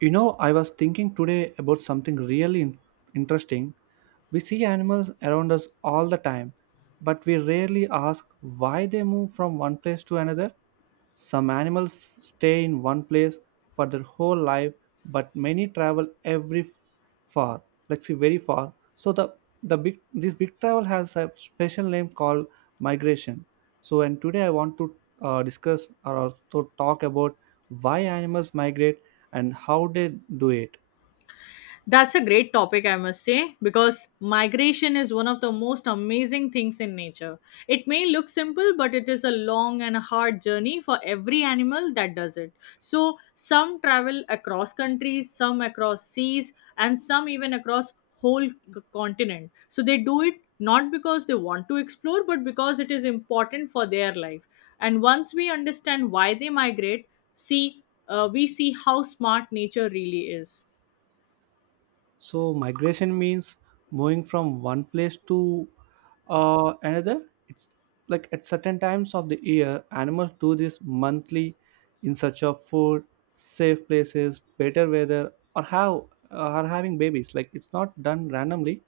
You know, I was thinking today about something really interesting. We see animals around us all the time, but we rarely ask why they move from one place to another. Some animals stay in one place for their whole life, but many travel every far, like see very far. So the big this big travel has a special name called migration. So and today I want to discuss or also talk about why animals migrate and how they do it. That's a great topic, I must say, because migration is one of the most amazing things in nature. It may look simple, but it is a long and a hard journey for every animal that does it. So, some travel across countries, some across seas, and some even across whole continent. So, they do it not because they want to explore, but because it is important for their life. And once we understand why they migrate, see we see how smart nature really is. So migration means moving from one place to another. It's like at certain times of the year, animals do this monthly in search of food, safe places, better weather, or how are having babies. Like it's not done randomly.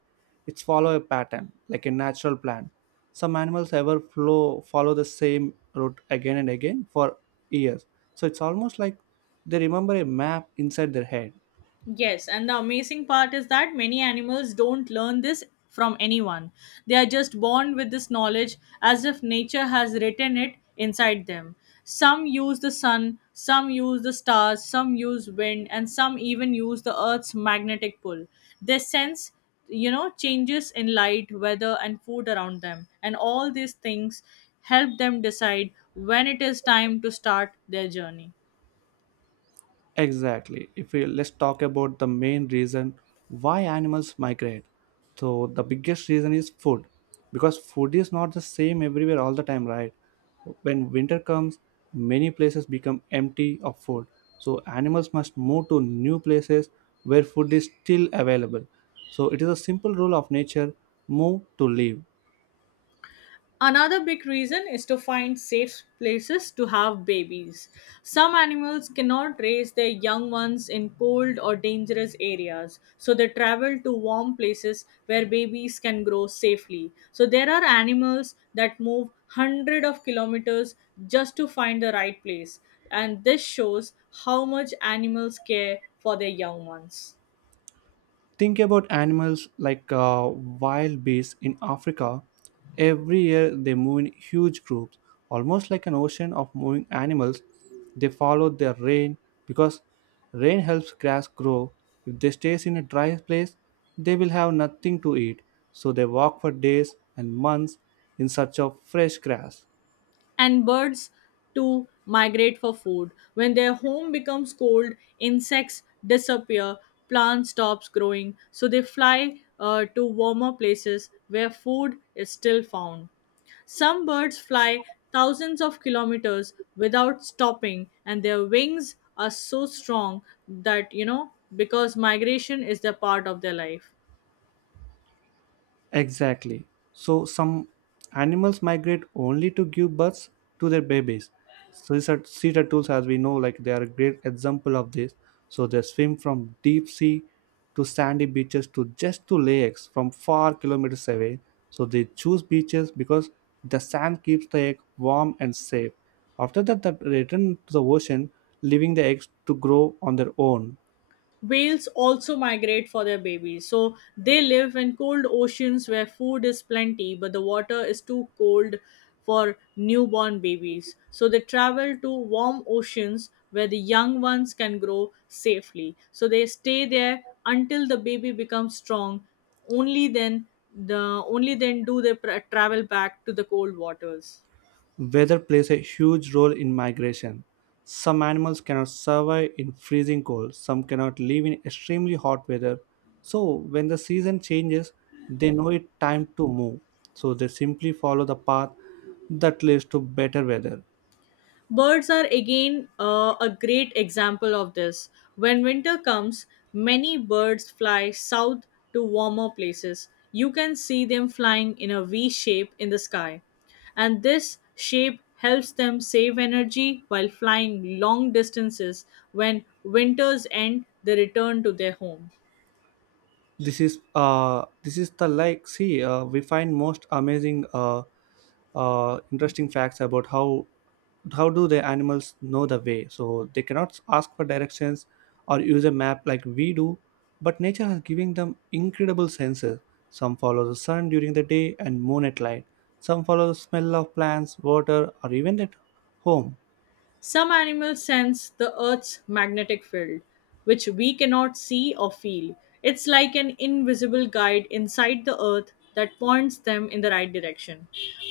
It's follow a pattern, like a natural plan. Some animals ever flow follow the same route again and again for years. So it's almost like they remember a map inside their head. Yes, and the amazing part is that many animals don't learn this from anyone. They are just born with this knowledge as if nature has written it inside them. Some use the sun, some use the stars, some use wind, and some even use the earth's magnetic pull. They sense, changes in light, weather, and food around them. And all these things help them decide when it is time to start their journey. Exactly. If we Let's talk about the main reason why animals migrate. So the biggest reason is food, because food is not the same everywhere all the time, right? When winter comes, many places become empty of food. So animals must move to new places where food is still available. So it is a simple rule of nature: move to live. Another big reason is to find safe places to have babies. Some animals cannot raise their young ones in cold or dangerous areas, so they travel to warm places where babies can grow safely. So there are animals that move hundreds of kilometers just to find the right place, and this shows how much animals care for their young ones. Think about animals like wild bees in Africa. Every year they move in huge groups, almost like an ocean of moving animals. They follow their rain because rain helps grass grow. If they stay in a dry place, they will have nothing to eat. So they walk for days and months in search of fresh grass. And birds to migrate for food. When their home becomes cold, insects disappear, plants stops growing, so they fly to warmer places where food is still found. Some birds fly thousands of kilometers without stopping, and their wings are so strong that because migration is the part of their life. Exactly. So some animals migrate only to give birth to their babies. So these are sea turtles, as we know, like they are a great example of this. So they swim from deep sea to sandy beaches to just to lakes from far kilometers away. So they choose beaches because the sand keeps the egg warm and safe. After that, they return to the ocean, leaving the eggs to grow on their own. Whales also migrate for their babies. So they live in cold oceans where food is plenty, but the water is too cold for newborn babies. So they travel to warm oceans where the young ones can grow safely. So they stay there until the baby becomes strong. Only then the only then do they travel back to the cold waters. Weather plays a huge role in migration. Some animals cannot survive in freezing cold, some cannot live in extremely hot weather. So, when the season changes, they know it's time to move. So, they simply follow the path that leads to better weather. Birds are again a great example of this. When winter comes, many birds fly south to warmer places. You can see them flying in a V shape in the sky, and this shape helps them save energy while flying long distances. When winters end, they return to their home. This is the like see we find most amazing interesting facts about how do the animals know the way. So they cannot ask for directions or use a map like we do, but nature has given them incredible senses. Some follow the sun during the day and moon at night. Some follow the smell of plants, water, or even at home. Some animals sense the Earth's magnetic field, which we cannot see or feel. It's like an invisible guide inside the Earth that points them in the right direction.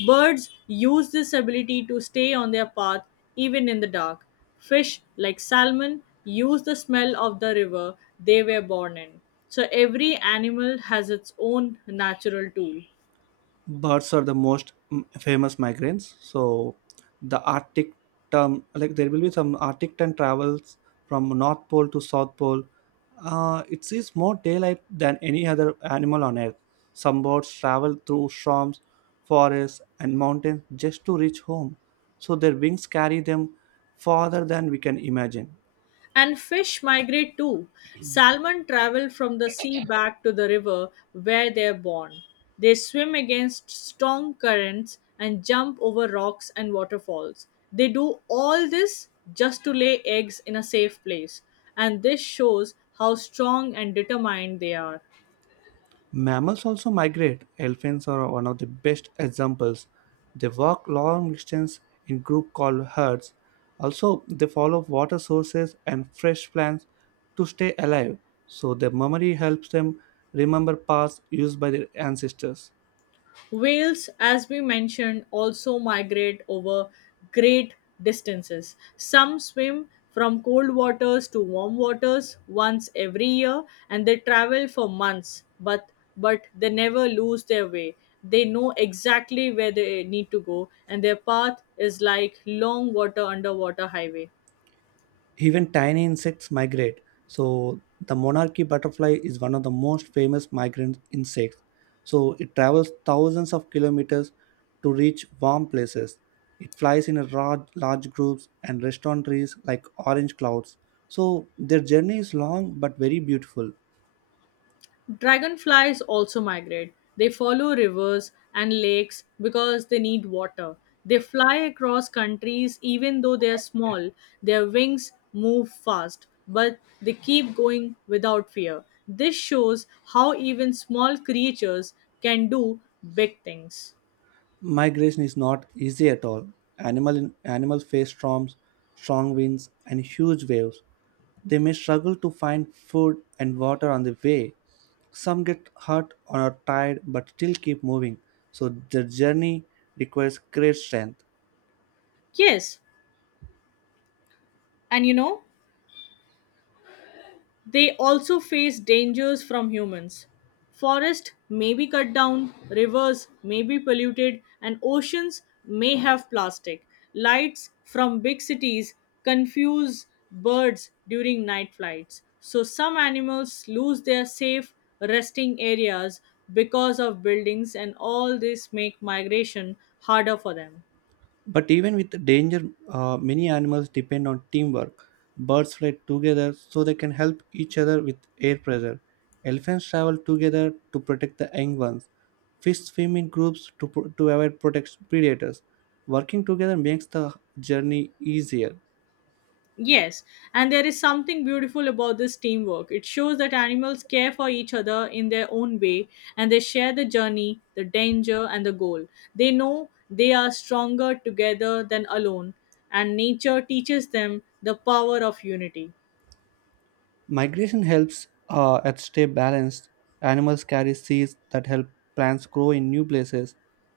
Birds use this ability to stay on their path even in the dark. Fish, like salmon, use the smell of the river they were born in. So every animal has its own natural tool. Birds are the most famous migrants. So the arctic term, like there will be some arctic term travels from North Pole to South Pole. It sees more daylight than any other animal on Earth. Some birds travel through swamps, forests, and mountains just to reach home. So their wings carry them farther than we can imagine. And fish migrate too. Salmon travel from the sea back to the river where they are born. They swim against strong currents and jump over rocks and waterfalls. They do all this just to lay eggs in a safe place. And this shows how strong and determined they are. Mammals also migrate. Elephants are one of the best examples. They walk long distance in group called herds. Also, they follow water sources and fresh plants to stay alive. So their memory helps them remember paths used by their ancestors. Whales, as we mentioned, also migrate over great distances. Some swim from cold waters to warm waters once every year and they travel for months, but they never lose their way. They know exactly where they need to go and their path is like long water underwater highway. Even tiny insects migrate. So the monarchy butterfly is one of the most famous migrant insects. So it travels thousands of kilometers to reach warm places. It flies in a large groups and rests on trees like orange clouds. So their journey is long but very beautiful. Dragonflies also migrate. They follow rivers and lakes because they need water. They fly across countries even though they are small. Their wings move fast, but they keep going without fear. This shows how even small creatures can do big things. Migration is not easy at all. Animals face storms, strong winds, and huge waves. They may struggle to find food and water on the way. Some get hurt or are tired but still keep moving. So their journey requires great strength. Yes, and they also face dangers from humans. Forests may be cut down, rivers may be polluted, and oceans may have plastic. Lights from big cities confuse birds during night flights. So, some animals lose their safe resting areas because of buildings, and all this make migration harder for them. But even with the danger, many animals depend on teamwork. Birds fly together so they can help each other with air pressure. Elephants travel together to protect the young ones. Fish swim in groups to avoid protect predators. Working together makes the journey easier. Yes, and there is something beautiful about this teamwork. It shows that animals care for each other in their own way and they share the journey, the danger, and the goal. They know they are stronger together than alone, and nature teaches them the power of unity. Migration helps at stay balanced. Animals carry seeds that help plants grow in new places.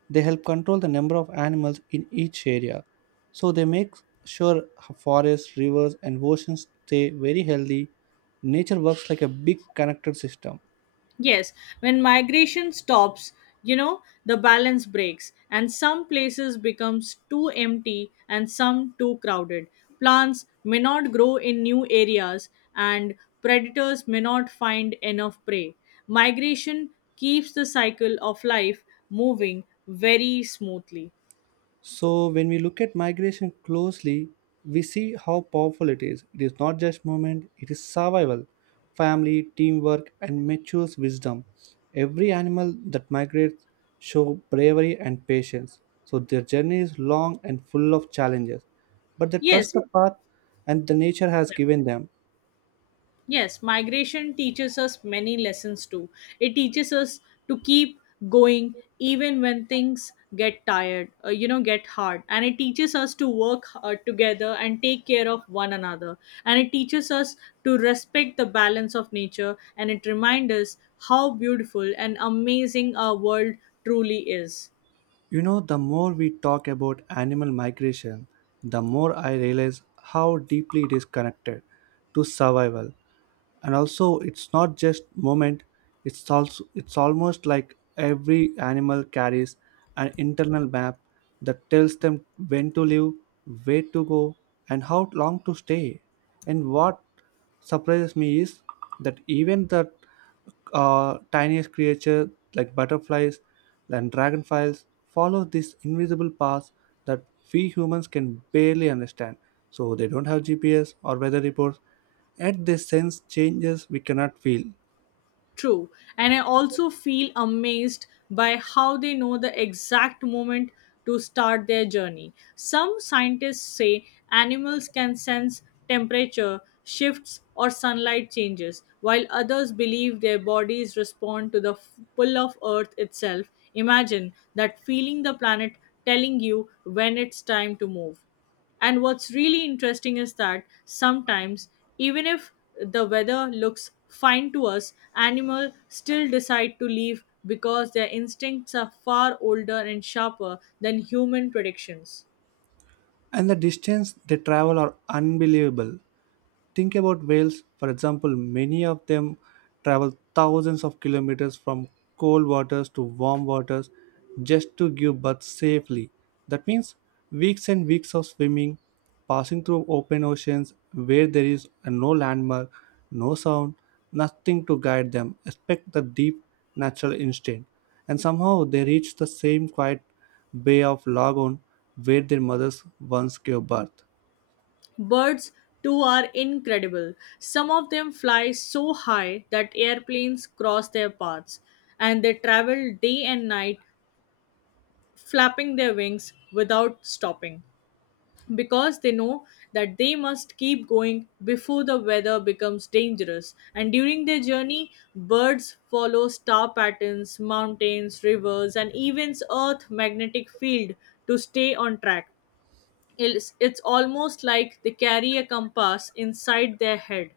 They help control the number of animals in each area. So they make sure forests, rivers, and oceans stay very healthy. Nature works like a big connected system. Yes, when migration stops, the balance breaks and some places becomes too empty and some too crowded. Plants may not grow in new areas and predators may not find enough prey. Migration keeps the cycle of life moving very smoothly. So when we look at migration closely, we see how powerful it is. It is not just movement, it is survival, family, teamwork, and mature wisdom. Every animal that migrates show bravery and patience. So their journey is long and full of challenges, but they trust Yes, the path and the nature has given them. Yes, migration teaches us many lessons too. It teaches us to keep going even when things get tired, get hard. And it teaches us to work together and take care of one another. And it teaches us to respect the balance of nature. And it reminds us how beautiful and amazing our world truly is. You know, the more we talk about animal migration, the more I realize how deeply it is connected to survival, and also it's not just moment, it's also it's almost like every animal carries an internal map that tells them when to live, where to go, and how long to stay. And what surprises me is that even the tiniest creature like butterflies and dragonflies follow this invisible path that we humans can barely understand. So they don't have GPS or weather reports, yet they sense changes we cannot feel. True. And I also feel amazed by how they know the exact moment to start their journey. Some scientists say animals can sense temperature shifts or sunlight changes, while others believe their bodies respond to the pull of Earth itself. Imagine that feeling the planet telling you when it's time to move. And what's really interesting is that sometimes, even if the weather looks fine to us, animals still decide to leave because their instincts are far older and sharper than human predictions. And the distance they travel are unbelievable. Think about whales, for example, many of them travel thousands of kilometers from cold waters to warm waters just to give birth safely. That means weeks and weeks of swimming, passing through open oceans where there is no landmark, no sound, nothing to guide them, except the deep natural instinct. And somehow they reach the same quiet bay of Lagoon where their mothers once gave birth. Birds, too, are incredible. Some of them fly so high that airplanes cross their paths, and they travel day and night, flapping their wings without stopping, because they know that they must keep going before the weather becomes dangerous. And during their journey, birds follow star patterns, mountains, rivers, and even Earth's magnetic field to stay on track. It's almost like they carry a compass inside their head.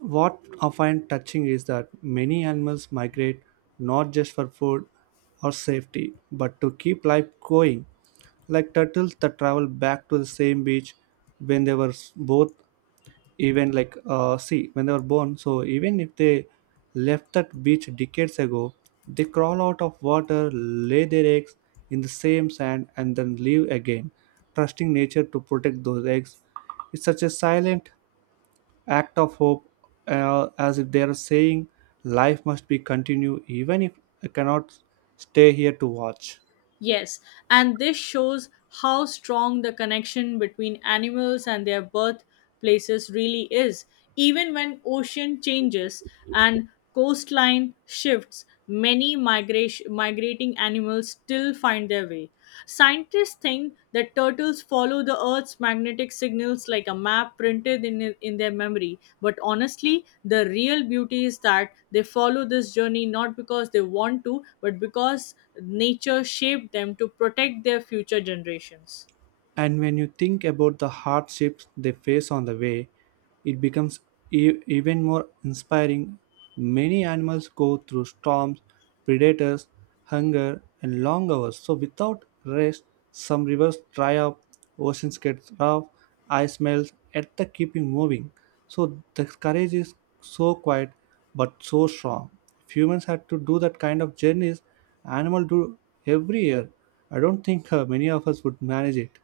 What I find touching is that many animals migrate not just for food or safety, but to keep life going, like turtles that travel back to the same beach when they were both even like see when they were born. So even if they left that beach decades ago, they crawl out of water, lay their eggs in the same sand, and then leave again, trusting nature to protect those eggs. It's such a silent act of hope, as if they are saying life must be continued even if I cannot stay here to watch. Yes, and this shows how strong the connection between animals and their birthplaces really is. Even when ocean changes and coastline shifts, many migrating animals still find their way. Scientists think that turtles follow the Earth's magnetic signals like a map printed in their memory. But honestly, the real beauty is that they follow this journey not because they want to, but because nature shaped them to protect their future generations. And when you think about the hardships they face on the way, it becomes even more inspiring. Many animals go through storms, predators, hunger, and long hours. So, without rest, some rivers dry up, oceans get rough, ice melts, yet the keeping moving. So, the courage is so quiet but so strong. If humans had to do that kind of journeys, animals do every year. I don't think many of us would manage it.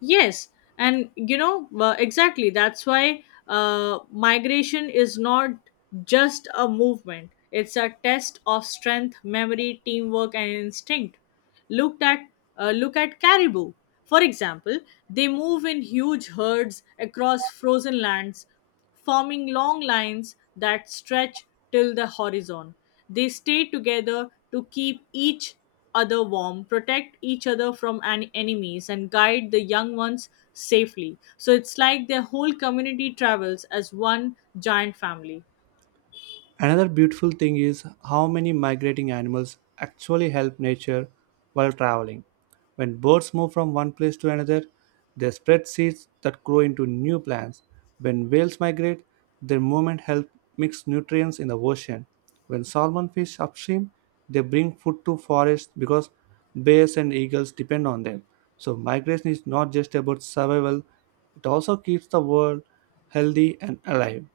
Yes, and exactly. That's why migration is not just a movement, it's a test of strength, memory, teamwork, and instinct. Looked at, Look at caribou. For example, they move in huge herds across frozen lands forming long lines that stretch till the horizon. They stay together to keep each other warm, protect each other from enemies, and guide the young ones safely. So it's like their whole community travels as one giant family. Another beautiful thing is how many migrating animals actually help nature while traveling. When birds move from one place to another, they spread seeds that grow into new plants. When whales migrate, their movement helps mix nutrients in the ocean. When salmon fish upstream, they bring food to forests because bears and eagles depend on them. So migration is not just about survival, it also keeps the world healthy and alive.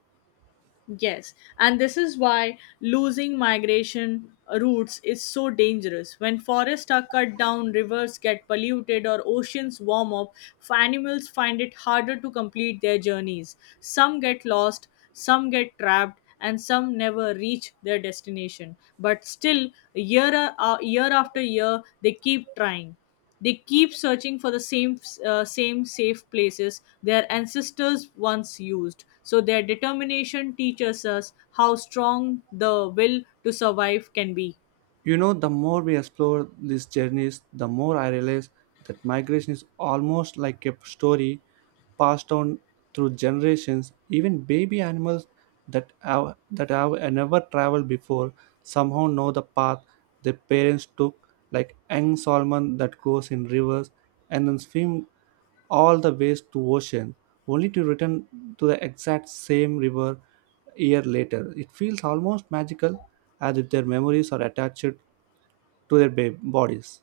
Yes, and this is why losing migration routes is so dangerous. When forests are cut down, rivers get polluted, or oceans warm up, animals find it harder to complete their journeys. Some get lost, some get trapped, and some never reach their destination. But still, year after year, they keep trying. They keep searching for the same safe places their ancestors once used. So their determination teaches us how strong the will to survive can be. You know, the more we explore these journeys, the more I realize that migration is almost like a story passed on through generations. Even baby animals that have never traveled before somehow know the path their parents took, like young salmon that goes in rivers and then swim all the ways to ocean only to return to the exact same river a year later. It feels almost magical, as if their memories are attached to their bodies.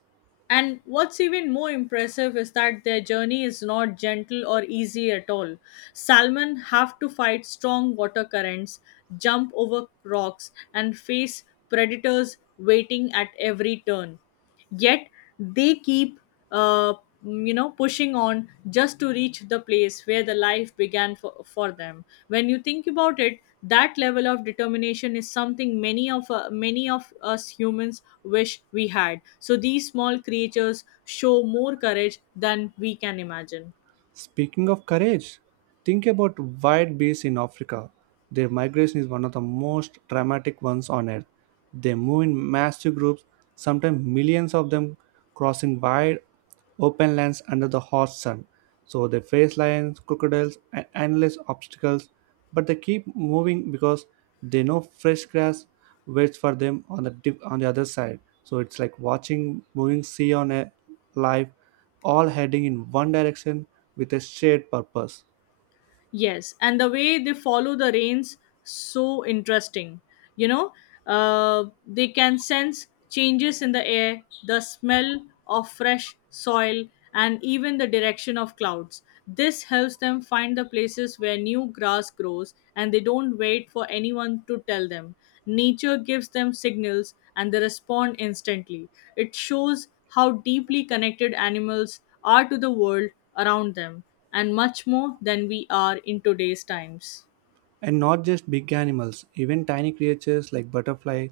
And what's even more impressive is that their journey is not gentle or easy at all. Salmon have to fight strong water currents, jump over rocks, and face predators waiting at every turn. Yet they keep uh, pushing on just to reach the place where the life began for them. When you think about it, that level of determination is something many of us humans wish we had. So these small creatures show more courage than we can imagine. Speaking of courage, think about white bees in Africa. Their migration is one of the most dramatic ones on earth. They move in massive groups, sometimes millions of them crossing wide open lands under the hot sun. So they face lions, crocodiles, and endless obstacles, but they keep moving because they know fresh grass waits for them on the dip, on the other side. So it's like watching moving sea on a live, all heading in one direction with a shared purpose. Yes, and the way they follow the rains so interesting. You know, they can sense changes in the air, the smell of fresh soil, and even the direction of clouds. This helps them find the places where new grass grows, and they don't wait for anyone to tell them. Nature gives them signals, and they respond instantly. It shows how deeply connected animals are to the world around them and much more than we are in today's times. And not just big animals, even tiny creatures like butterfly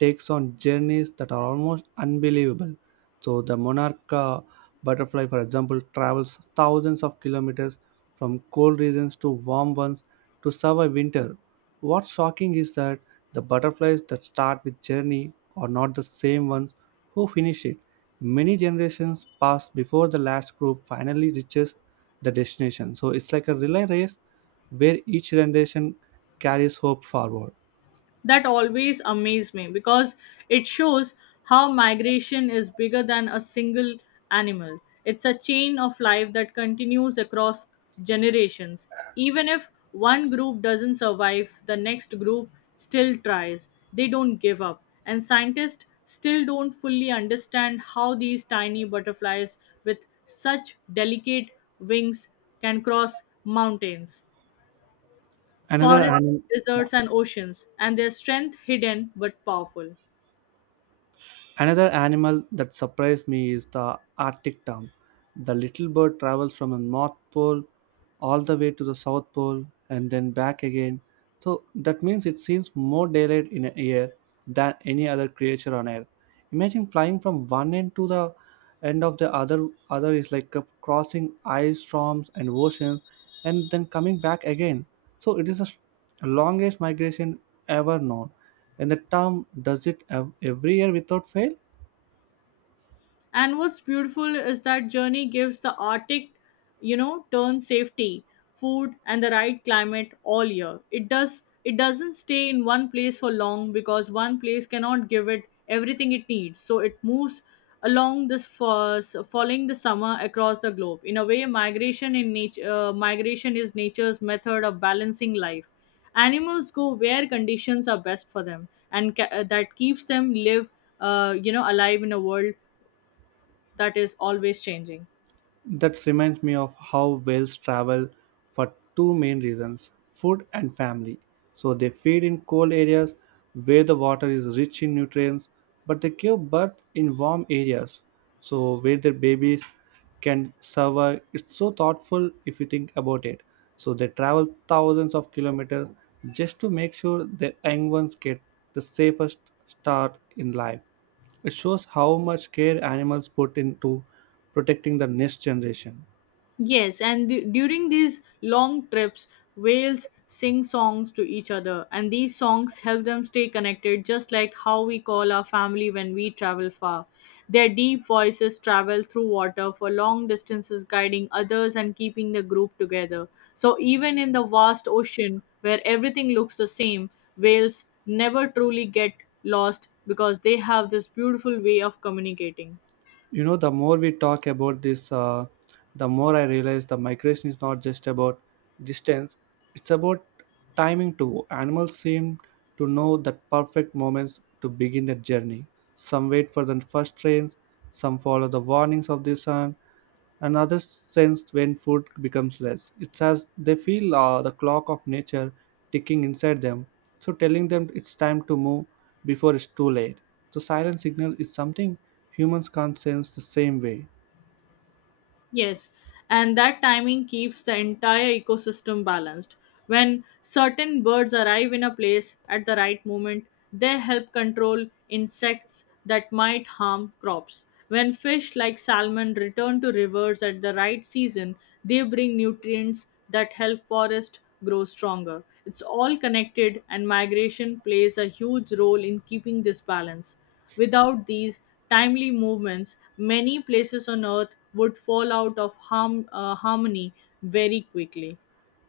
takes on journeys that are almost unbelievable. So the monarch butterfly, for example, travels thousands of kilometers from cold regions to warm ones to survive winter. What's shocking is that the butterflies that start with journey are not the same ones who finish it. Many generations pass before the last group finally reaches the destination. So it's like a relay race where each generation carries hope forward. That always amazed me because it shows how migration is bigger than a single animal. It's a chain of life that continues across generations. Even if one group doesn't survive, the next group still tries. They don't give up. And scientists still don't fully understand how these tiny butterflies with such delicate wings can cross mountains Another forests, anim- deserts, and oceans, and their strength hidden but powerful. Another animal that surprised me is the Arctic tern. The little bird travels from the North Pole all the way to the South Pole and then back again. So that means it seems more daylight in a year than any other creature on Earth. Imagine flying from one end to the end of the other is like a crossing ice storms and oceans and then coming back again. So it is a longest migration ever known. And the term does it every year without fail. And what's beautiful is that journey gives the Arctic, turn safety, food, and the right climate all year. It does. It doesn't stay in one place for long because one place cannot give it everything it needs. So it moves along this first, following the summer across the globe. In a way, migration is nature's method of balancing life. Animals go where conditions are best for them, and that keeps them live, alive in a world that is always changing. That reminds me of how whales travel for two main reasons, food and family. So they feed in cold areas where the water is rich in nutrients, but they give birth in warm areas, so where their babies can survive. It's so thoughtful if you think about it. So they travel thousands of kilometers just to make sure their young ones get the safest start in life. It shows how much care animals put into protecting the next generation. Yes, and during these long trips, whales sing songs to each other, and these songs help them stay connected, just like how we call our family when we travel far. Their deep voices travel through water for long distances, guiding others and keeping the group together. So, even in the vast ocean where everything looks the same, whales never truly get lost because they have this beautiful way of communicating. You know, the more we talk about this, the more I realize the migration is not just about distance, it's about timing too. Animals seem to know the perfect moments to begin their journey. Some wait for the first rains. Some follow the warnings of the sun. Another sense when food becomes less. It's as they feel the clock of nature ticking inside them, so telling them it's time to move before it's too late. The silent signal is something humans can't sense the same way. Yes, and that timing keeps the entire ecosystem balanced. When certain birds arrive in a place at the right moment, they help control insects that might harm crops. When fish like salmon return to rivers at the right season, they bring nutrients that help forest grow stronger. It's all connected and migration plays a huge role in keeping this balance. Without these timely movements, many places on Earth would fall out of harmony very quickly.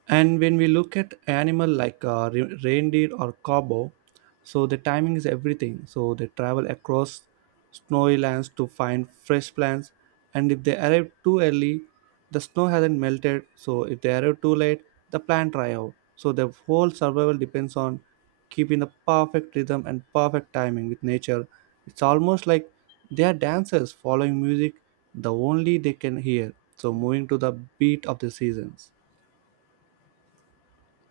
And when we look at animal like reindeer or cow, so the timing is everything. So they travel across snowy lands to find fresh plants, and if they arrive too early, the snow hasn't melted. So if they arrive too late, the plant dry out. So their whole survival depends on keeping the perfect rhythm and perfect timing with nature. It's almost like they are dancers following music the only they can hear. So moving to the beat of the seasons.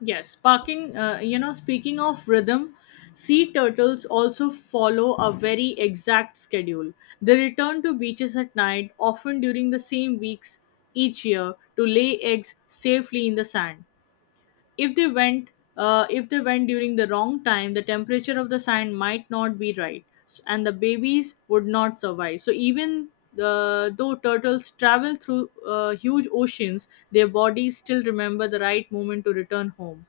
Yes, speaking of rhythm, sea turtles also follow a very exact schedule. They return to beaches at night, often during the same weeks each year, to lay eggs safely in the sand. If they went, if they went during the wrong time, the temperature of the sand might not be right, and the babies would not survive. So even though turtles travel through huge oceans, their bodies still remember the right moment to return home.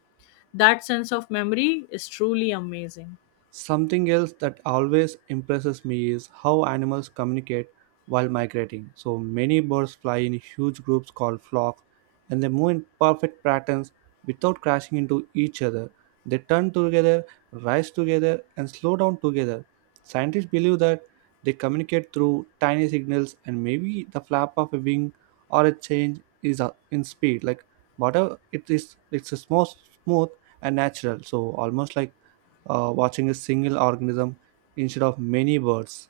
That sense of memory is truly amazing. Something else that always impresses me is how animals communicate while migrating. So many birds fly in huge groups called flocks and they move in perfect patterns without crashing into each other. They turn together, rise together, and slow down together. Scientists believe that they communicate through tiny signals and maybe the flap of a wing or a change is in speed. Like whatever it is, it's a small, smooth and natural. So almost like watching a single organism instead of many birds.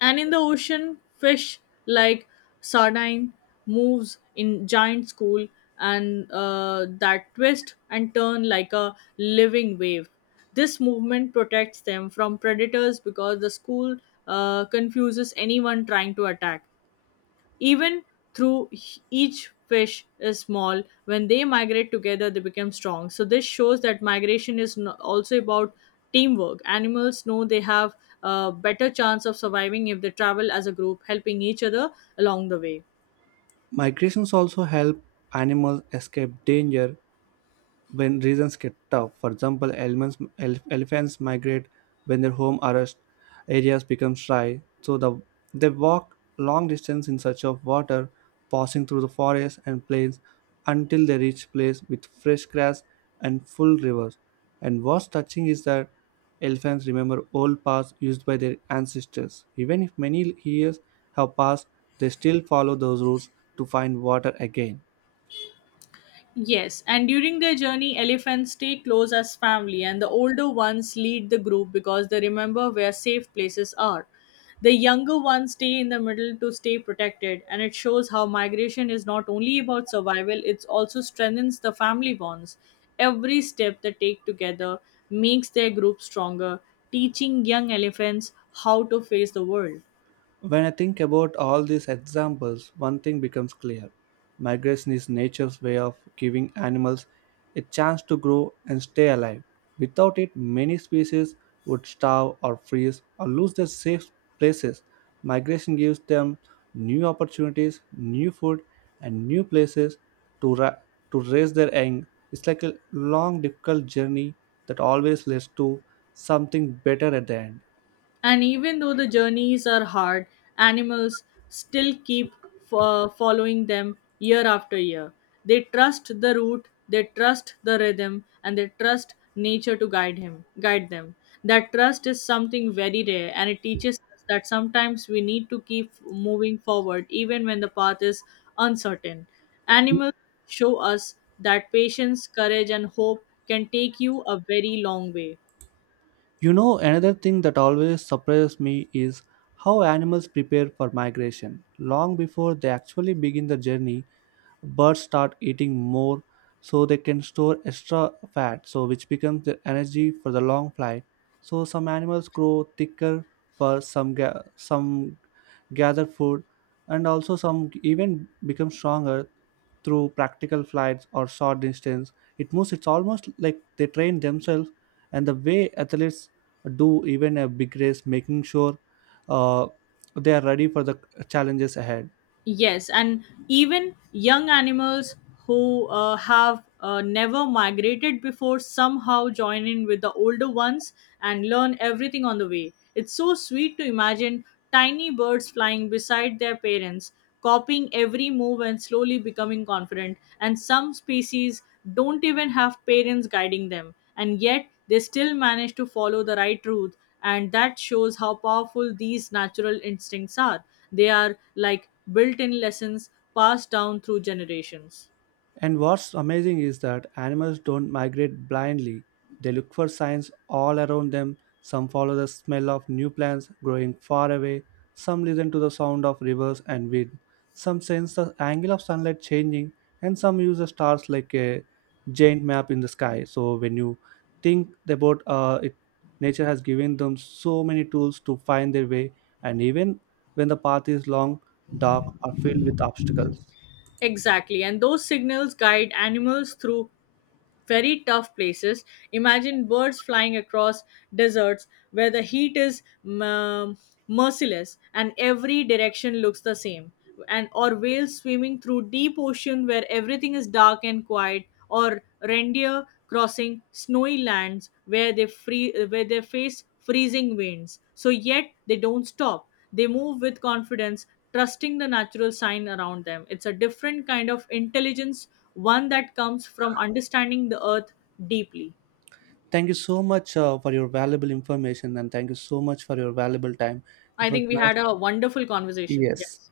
And in the ocean, fish like sardine moves in giant school and that twist and turn like a living wave. This movement protects them from predators because the school confuses anyone trying to attack. Even through each fish is small, when they migrate together, they become strong. So this shows that migration is also about teamwork. Animals know they have a better chance of surviving if they travel as a group, helping each other along the way. Migrations also help animals escape danger when reasons get tough. For example, elephants migrate when their home arrest areas become dry, so they walk long distance in search of water, passing through the forests and plains until they reach place with fresh grass and full rivers. And what's touching is that elephants remember old paths used by their ancestors. Even if many years have passed, they still follow those routes to find water again. Yes, and during their journey, elephants stay close as family, and the older ones lead the group because they remember where safe places are. The younger ones stay in the middle to stay protected, and it shows how migration is not only about survival, it also strengthens the family bonds. Every step they take together makes their group stronger, teaching young elephants how to face the world. When I think about all these examples, one thing becomes clear. Migration is nature's way of giving animals a chance to grow and stay alive. Without it, many species would starve or freeze or lose their safe places. Migration gives them new opportunities, new food, and new places to, ra- to raise their young. It's like a long, difficult journey that always leads to something better at the end. And even though the journeys are hard, animals still keep following them year after year. They trust the route, they trust the rhythm, and they trust nature to guide them. That trust is something very rare, and it teaches us that sometimes we need to keep moving forward even when the path is uncertain. Animals show us that patience, courage, and hope can take you a very long way. You know, another thing that always surprises me is how animals prepare for migration long before they actually begin the journey. Birds start eating more so they can store extra fat, so which becomes their energy for the long flight. So some animals grow thicker fur, some gather food, and also some even become stronger through practical flights or short distance it moves. It's almost like they train themselves and the way athletes do even a big race, making sure uh, they are ready for the challenges ahead. Yes, and even young animals who have never migrated before somehow join in with the older ones and learn everything on the way. It's so sweet to imagine tiny birds flying beside their parents, copying every move and slowly becoming confident. And some species don't even have parents guiding them, and yet they still manage to follow the right route. And that shows how powerful these natural instincts are. They are like built in lessons passed down through generations. And what's amazing is that animals don't migrate blindly. They look for signs all around them. Some follow the smell of new plants growing far away. Some listen to the sound of rivers and wind. Some sense the angle of sunlight changing. And some use the stars like a giant map in the sky. So when you think about it, nature has given them so many tools to find their way. And even when the path is long, dark, or filled with obstacles. Exactly, and those signals guide animals through very tough places. Imagine birds flying across deserts where the heat is um, merciless and every direction looks the same. And or whales swimming through deep ocean where everything is dark and quiet, or reindeer crossing snowy lands where they face freezing winds. So yet they don't stop. They move with confidence, trusting the natural sign around them. It's a different kind of intelligence one that comes from understanding the earth deeply. Thank you so much for your valuable information, and thank you so much for your valuable time. It I was think we nice. had a wonderful conversation. Yes. Yes.